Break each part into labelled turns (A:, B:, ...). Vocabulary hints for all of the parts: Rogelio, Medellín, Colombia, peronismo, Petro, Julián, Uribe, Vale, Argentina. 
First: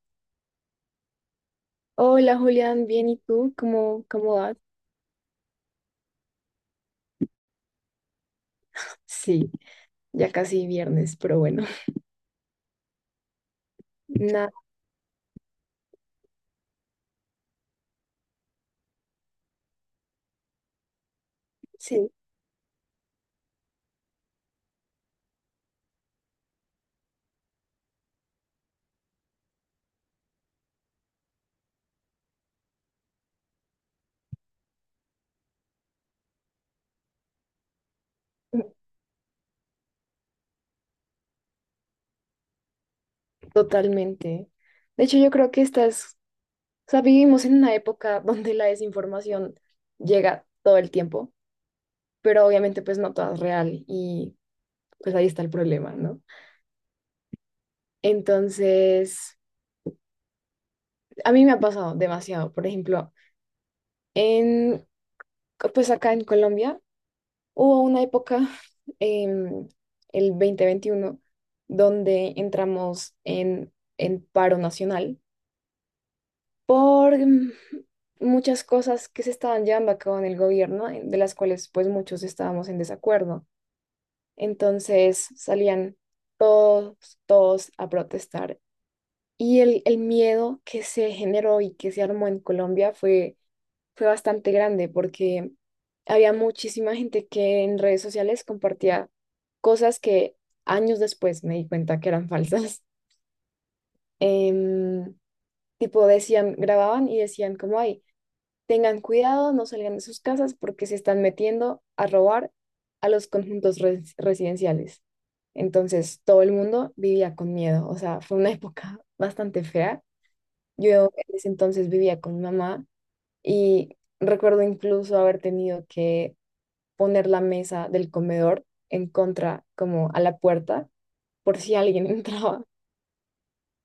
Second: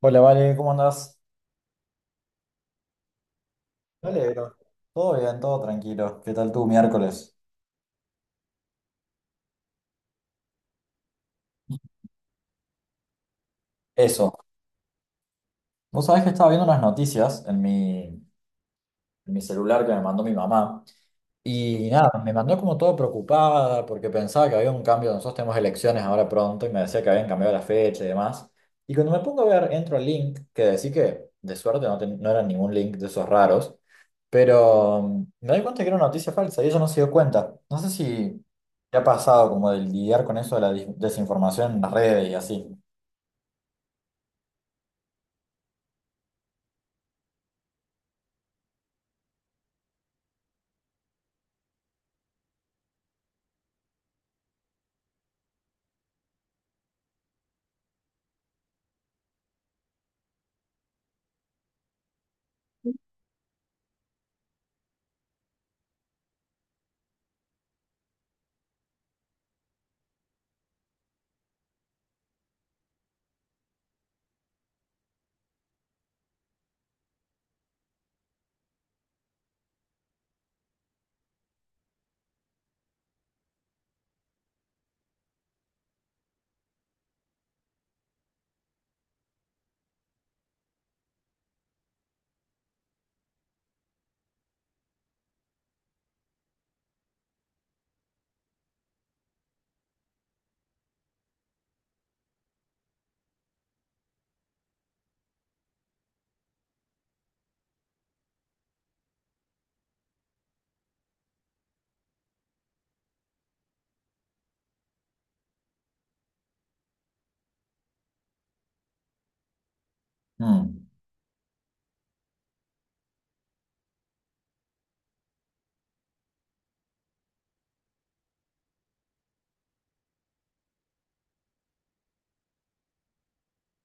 A: Hola, Vale, ¿cómo andás?
B: Hola Julián, bien, ¿y tú? ¿Cómo,
A: Me
B: cómo
A: alegro.
B: vas?
A: Todo bien, todo tranquilo. ¿Qué tal tu miércoles?
B: Sí, ya casi viernes, pero bueno,
A: Eso.
B: nada,
A: Vos sabés que estaba viendo unas noticias en mi celular que me mandó mi mamá. Y
B: sí,
A: nada, me mandó como todo preocupada porque pensaba que había un cambio, nosotros tenemos elecciones ahora pronto y me decía que habían cambiado la fecha y demás. Y cuando me pongo a ver, entro al link, que decí que de suerte no, no era ningún link de esos raros, pero me doy cuenta que era una noticia falsa y ella no se dio cuenta. No sé si te ha pasado como de lidiar con eso de la desinformación en las redes y así.
B: totalmente. De hecho, yo creo que o sea, vivimos en una época donde la desinformación llega todo el tiempo, pero obviamente pues no toda es real y pues ahí está el problema, ¿no? Entonces, a mí me ha pasado demasiado, por ejemplo, en, pues acá en Colombia. Hubo una época, em, el 2021 donde entramos en paro nacional por muchas cosas que se estaban llevando a cabo en el gobierno, de las cuales pues muchos estábamos en desacuerdo. Entonces salían todos, todos a protestar y el miedo que se generó y que se armó en Colombia fue bastante grande porque había muchísima gente que en redes sociales compartía cosas que años después me di cuenta que eran falsas. Em, tipo decían, grababan y decían como, ay, tengan cuidado, no salgan de sus casas porque se están metiendo a robar a los conjuntos residenciales. Entonces todo el mundo vivía con miedo, o sea, fue una época bastante fea.
A: Mm.
B: Yo en ese entonces vivía con mi mamá y recuerdo incluso haber tenido que poner la mesa del comedor en contra, como a la puerta, por si alguien entraba,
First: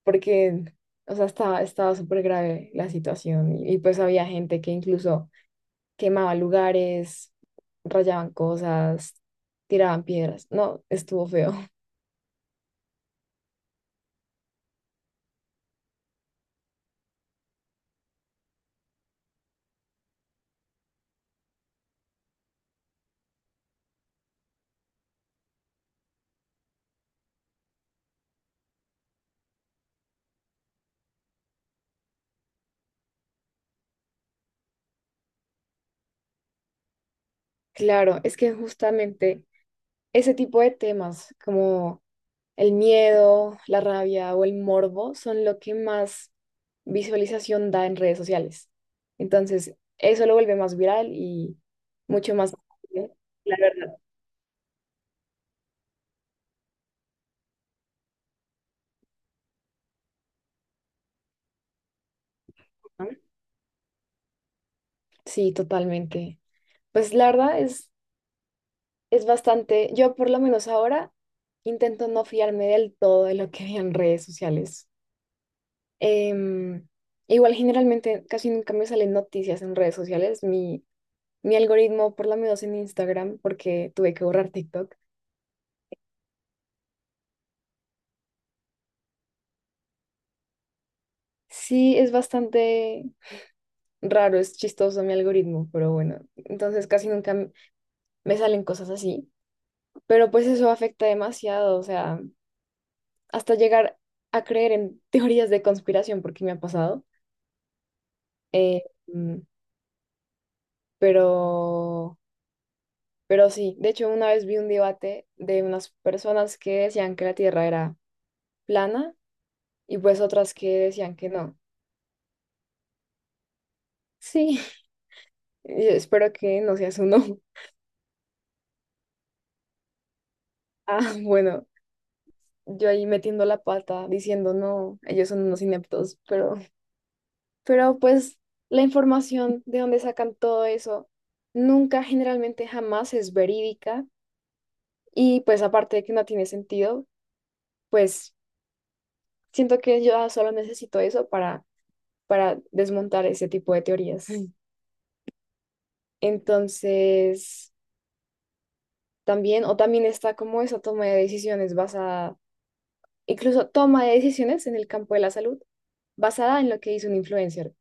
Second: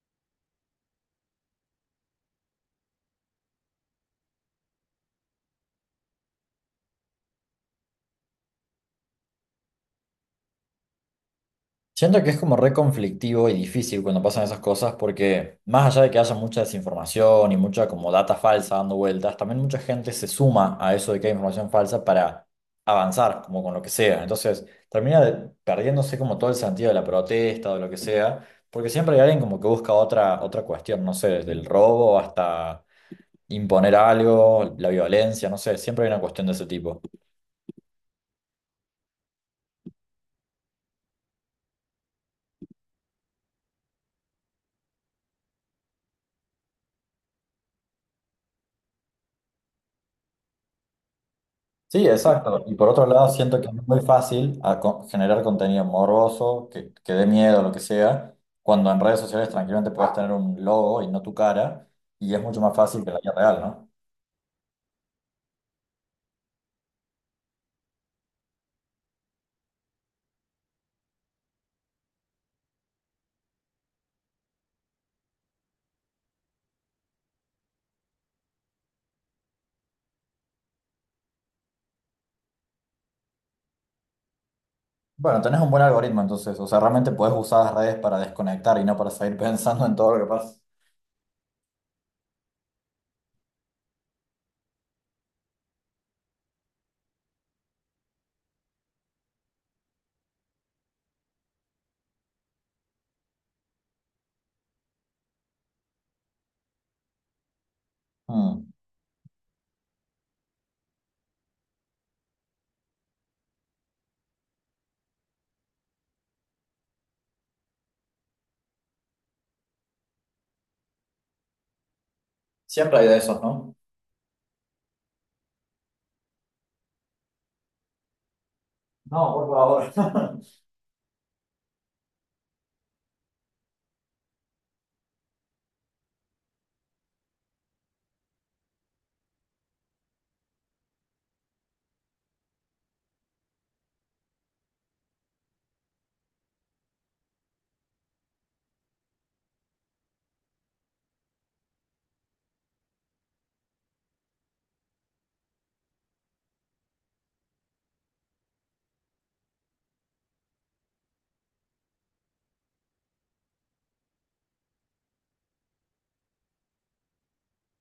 B: porque, o sea, estaba súper grave la situación y pues había gente que incluso quemaba lugares, rayaban cosas, tiraban piedras. No, estuvo feo.
A: Siento que es como re conflictivo y difícil cuando pasan esas cosas porque más allá de que haya mucha desinformación y mucha como data falsa dando vueltas, también mucha gente se suma a eso de que hay información falsa para avanzar como con lo que sea. Entonces termina perdiéndose como todo el sentido de la protesta o de lo que sea, porque siempre hay alguien como que busca otra cuestión, no sé, desde el robo hasta imponer algo, la violencia, no sé, siempre hay una cuestión de ese tipo.
B: Claro, es que justamente ese tipo de temas, como el miedo, la rabia o el morbo son lo que más visualización da en redes sociales. Entonces, eso lo vuelve más viral y
A: Sí,
B: mucho más...
A: exacto. Y por otro lado,
B: La
A: siento que es
B: verdad,
A: muy fácil generar contenido morboso, que dé miedo, lo que sea, cuando en redes sociales tranquilamente puedes tener un logo y no tu cara, y es mucho más fácil
B: ¿no?
A: que la vida real, ¿no?
B: Sí, totalmente. Pues la verdad es bastante, yo por lo menos ahora intento no fiarme del todo de lo que vean en redes sociales. Em, igual generalmente casi nunca me salen noticias en redes sociales. Mi algoritmo, por lo menos en Instagram, porque tuve que borrar TikTok.
A: Bueno, tenés un buen algoritmo entonces, o sea, realmente podés usar las redes para desconectar y no para seguir pensando en todo lo que pasa.
B: Sí, es bastante raro, es chistoso mi algoritmo, pero bueno, entonces casi nunca me salen cosas así, pero pues eso afecta demasiado, o sea, hasta llegar a creer en teorías de conspiración, porque me ha pasado,
A: Mm.
B: eh, mm, pero, pero sí, de hecho una vez vi un debate de unas personas que decían que la Tierra era plana y pues otras que decían que no.
A: Siempre hay de esos, ¿no?
B: Sí, y espero que no seas uno.
A: No, por favor.
B: Ah, bueno. Yo ahí metiendo la pata, diciendo, no, ellos son unos ineptos, pero pues la información de donde sacan todo eso nunca, generalmente jamás es verídica y pues aparte de que no tiene sentido, pues siento que yo solo necesito eso para desmontar ese tipo de teorías. Mm. Entonces, también, o también está como esa toma de decisiones basada, incluso toma de decisiones en el campo de la salud, basada en lo que hizo un influencer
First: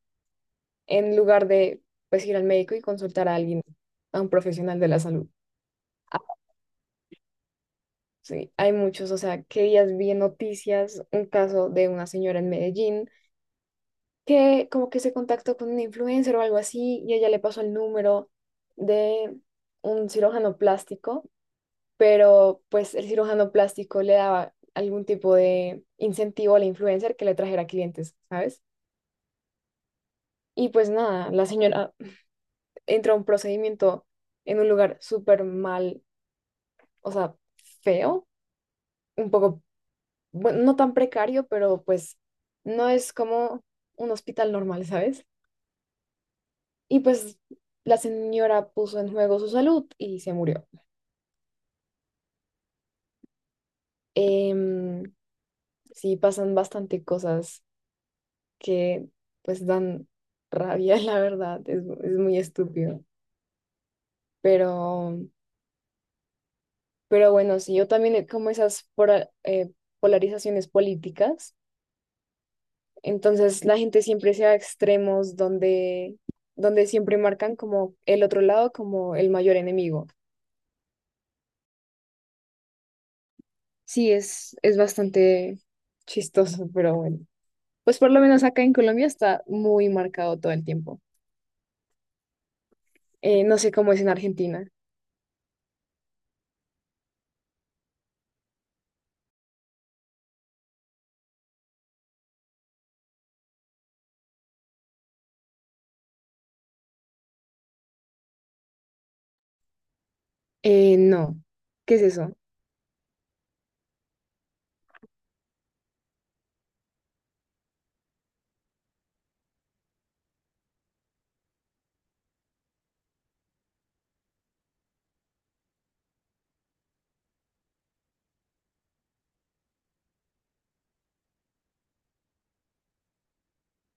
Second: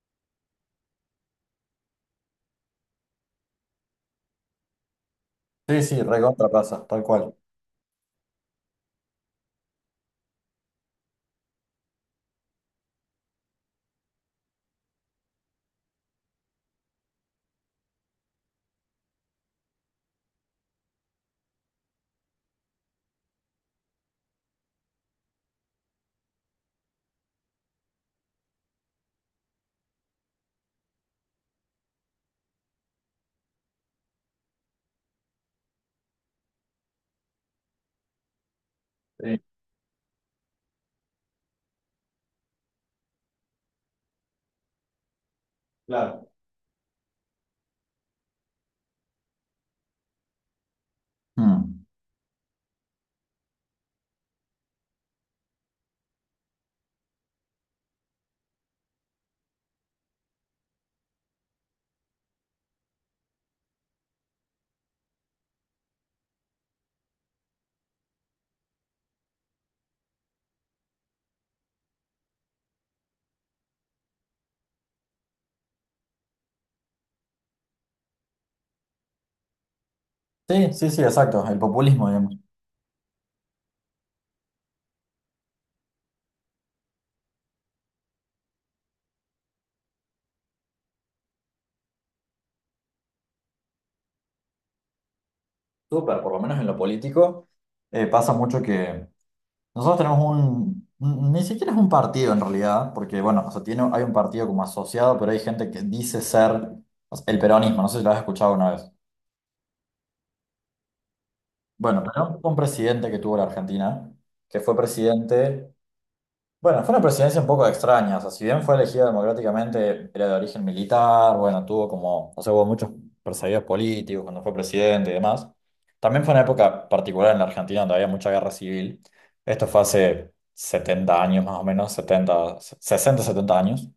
B: en lugar de pues ir al médico y consultar a alguien, a un profesional de la salud.
A: Sí, sí,
B: Ah,
A: recontra pasa, tal cual.
B: sí, hay muchos, o sea, que días vi en noticias un caso de una señora en Medellín que como que se contactó con un influencer o algo así y ella le pasó el número de un cirujano plástico, pero pues el cirujano plástico le daba algún tipo de incentivo al influencer que le trajera clientes, ¿sabes? Y pues nada, la señora entró a un procedimiento en un lugar súper mal, o sea, feo, un
A: Sí,
B: poco, bueno, no tan precario, pero pues no es como un hospital normal, ¿sabes?
A: claro.
B: Y pues la señora puso en juego su salud y se murió.
A: Mm.
B: Em, sí, pasan bastante cosas que pues dan rabia, la verdad, es muy estúpido. Pero, pero bueno, sí, yo también como esas polarizaciones políticas. Entonces la gente siempre se va a extremos donde siempre marcan como el otro lado como el mayor enemigo.
A: Sí, sí, sí, exacto, el populismo, digamos.
B: Sí, es bastante chistoso, pero bueno. Pues por lo menos acá en Colombia está muy marcado todo el tiempo. No sé cómo es en Argentina.
A: Súper, por lo menos en lo político, pasa mucho que nosotros tenemos ni siquiera es un partido en realidad, porque bueno, o sea, tiene, hay un partido como asociado, pero hay gente que dice ser o sea, el peronismo, no sé si lo has escuchado una vez.
B: No. ¿Qué
A: Bueno,
B: es eso?
A: pero fue un presidente que tuvo la Argentina, que fue presidente. Bueno, fue una presidencia un poco extraña, o sea, si bien fue elegida democráticamente, era de origen militar, bueno, tuvo como, o sea, hubo muchos perseguidos políticos cuando fue presidente y demás. También fue una época particular en la Argentina donde había mucha guerra civil. Esto fue hace 70 años más o menos, 70, 60, 70 años.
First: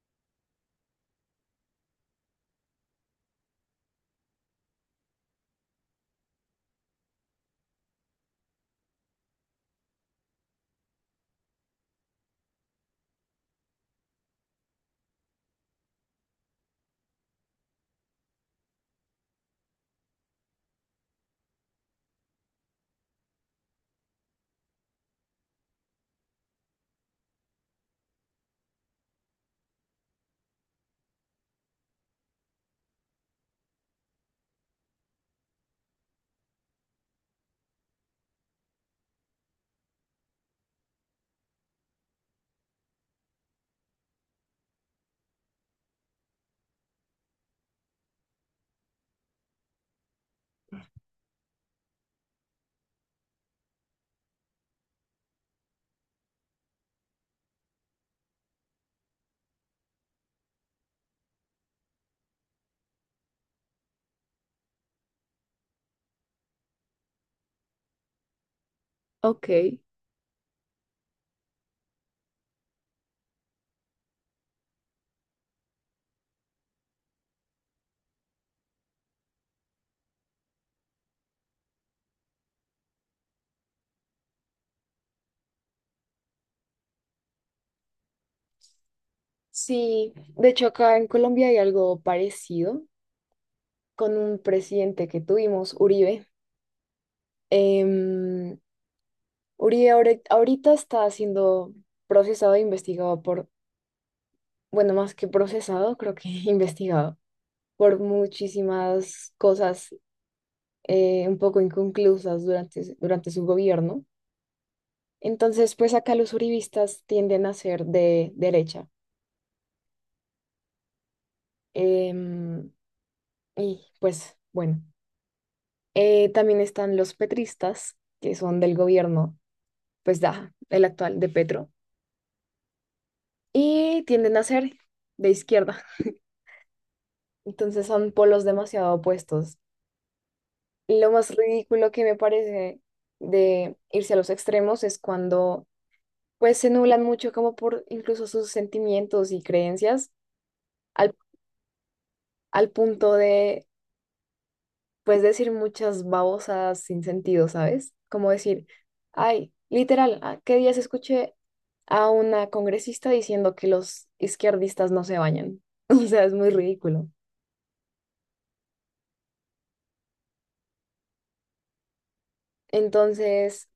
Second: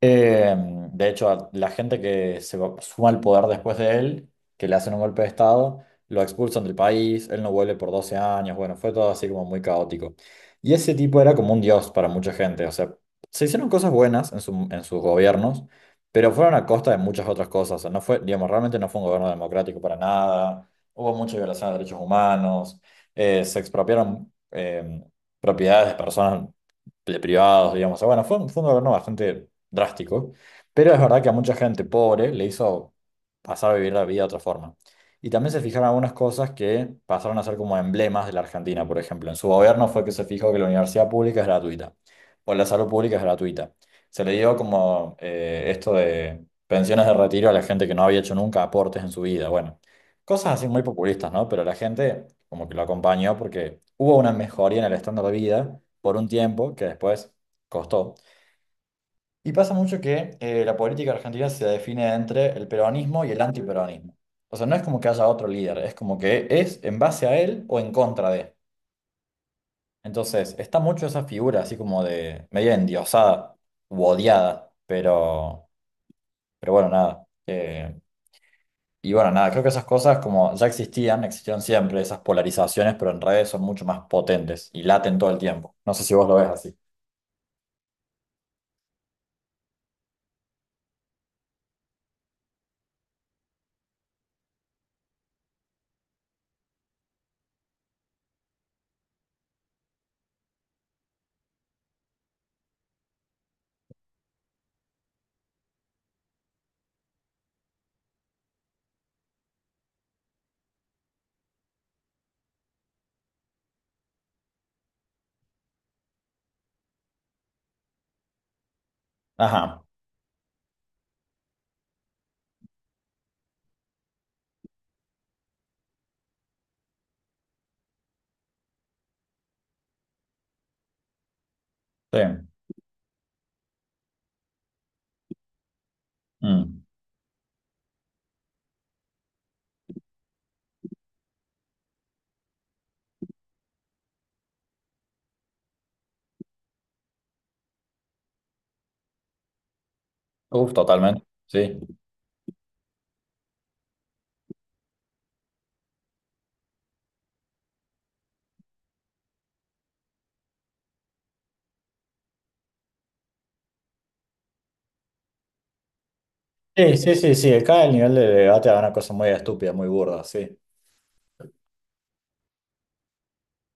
A: Eh, de hecho, a la gente que suma al poder después de él, que le hacen un golpe de estado, lo expulsan del país, él no vuelve por 12 años, bueno, fue todo así como muy caótico. Y ese tipo era como un dios para mucha gente, o sea, se hicieron cosas buenas en sus gobiernos, pero fueron a costa de muchas otras cosas, o sea, no fue, digamos, realmente no fue un gobierno democrático para nada, hubo mucha violación de derechos humanos, se expropiaron propiedades de personas de privados, digamos. O sea, bueno, fue un gobierno bastante drástico, pero es verdad que a mucha gente pobre le hizo pasar a vivir la vida de otra forma. Y también se fijaron algunas cosas que pasaron a ser como emblemas de la Argentina, por ejemplo. En su gobierno fue que se fijó que la universidad pública es gratuita o la salud pública es gratuita. Se le dio como esto de pensiones de retiro a la gente que no había hecho nunca aportes en su vida. Bueno, cosas así muy populistas, ¿no? Pero la gente como que lo acompañó porque hubo una mejoría en el estándar de vida por un tiempo que después costó. Y pasa mucho que la política argentina se define entre el peronismo y el antiperonismo. O sea, no es como que haya otro líder, es como que es en base a él o en contra de.
B: Ok,
A: Entonces, está mucho esa figura así como de media endiosada u odiada, pero bueno, nada. Y bueno, nada, creo que esas cosas como ya existían, existieron siempre, esas polarizaciones, pero en redes son mucho más potentes y laten todo el tiempo. No sé si vos lo ves así.
B: sí, de hecho acá en Colombia hay algo parecido con un presidente que tuvimos, Uribe. Em, ahorita está siendo procesado e investigado por, bueno, más que procesado, creo que investigado por muchísimas cosas, un poco inconclusas durante, durante su gobierno. Entonces, pues acá los uribistas tienden a ser de derecha.
A: Ajá,
B: Em, y pues, bueno, también están los petristas, que son del gobierno, pues, da, el actual de Petro,
A: sí.
B: y tienden a ser de izquierda.
A: Mm.
B: Entonces son polos demasiado opuestos. Lo más ridículo que me parece de irse a los extremos es cuando pues se nublan mucho como por incluso sus sentimientos y creencias
A: Uf,
B: al,
A: totalmente. Sí.
B: al punto de pues decir muchas babosas sin sentido, ¿sabes? Como decir, ay, literal, ¿a ¿qué días escuché a una congresista diciendo que los izquierdistas no se bañan? O sea, es muy
A: Sí,
B: ridículo.
A: sí, sí, sí. Acá el nivel de debate es una cosa muy estúpida, muy burda, sí.
B: Entonces,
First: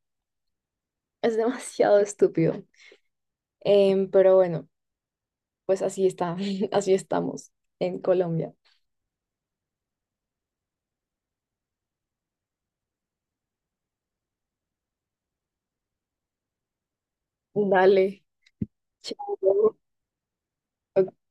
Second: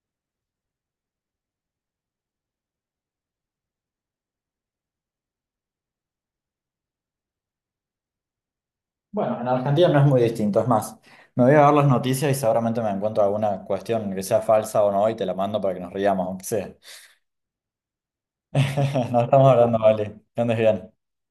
B: es demasiado estúpido. Pero bueno, pues así está, así estamos en Colombia.
A: Bueno, en Argentina no es muy distinto, es más, me voy a ver las noticias y seguramente me encuentro alguna cuestión que sea falsa o no y te la mando para que nos riamos, aunque sea.
B: Dale,
A: Nos estamos
B: chao.
A: hablando, vale. Que andes bien.
B: Ok.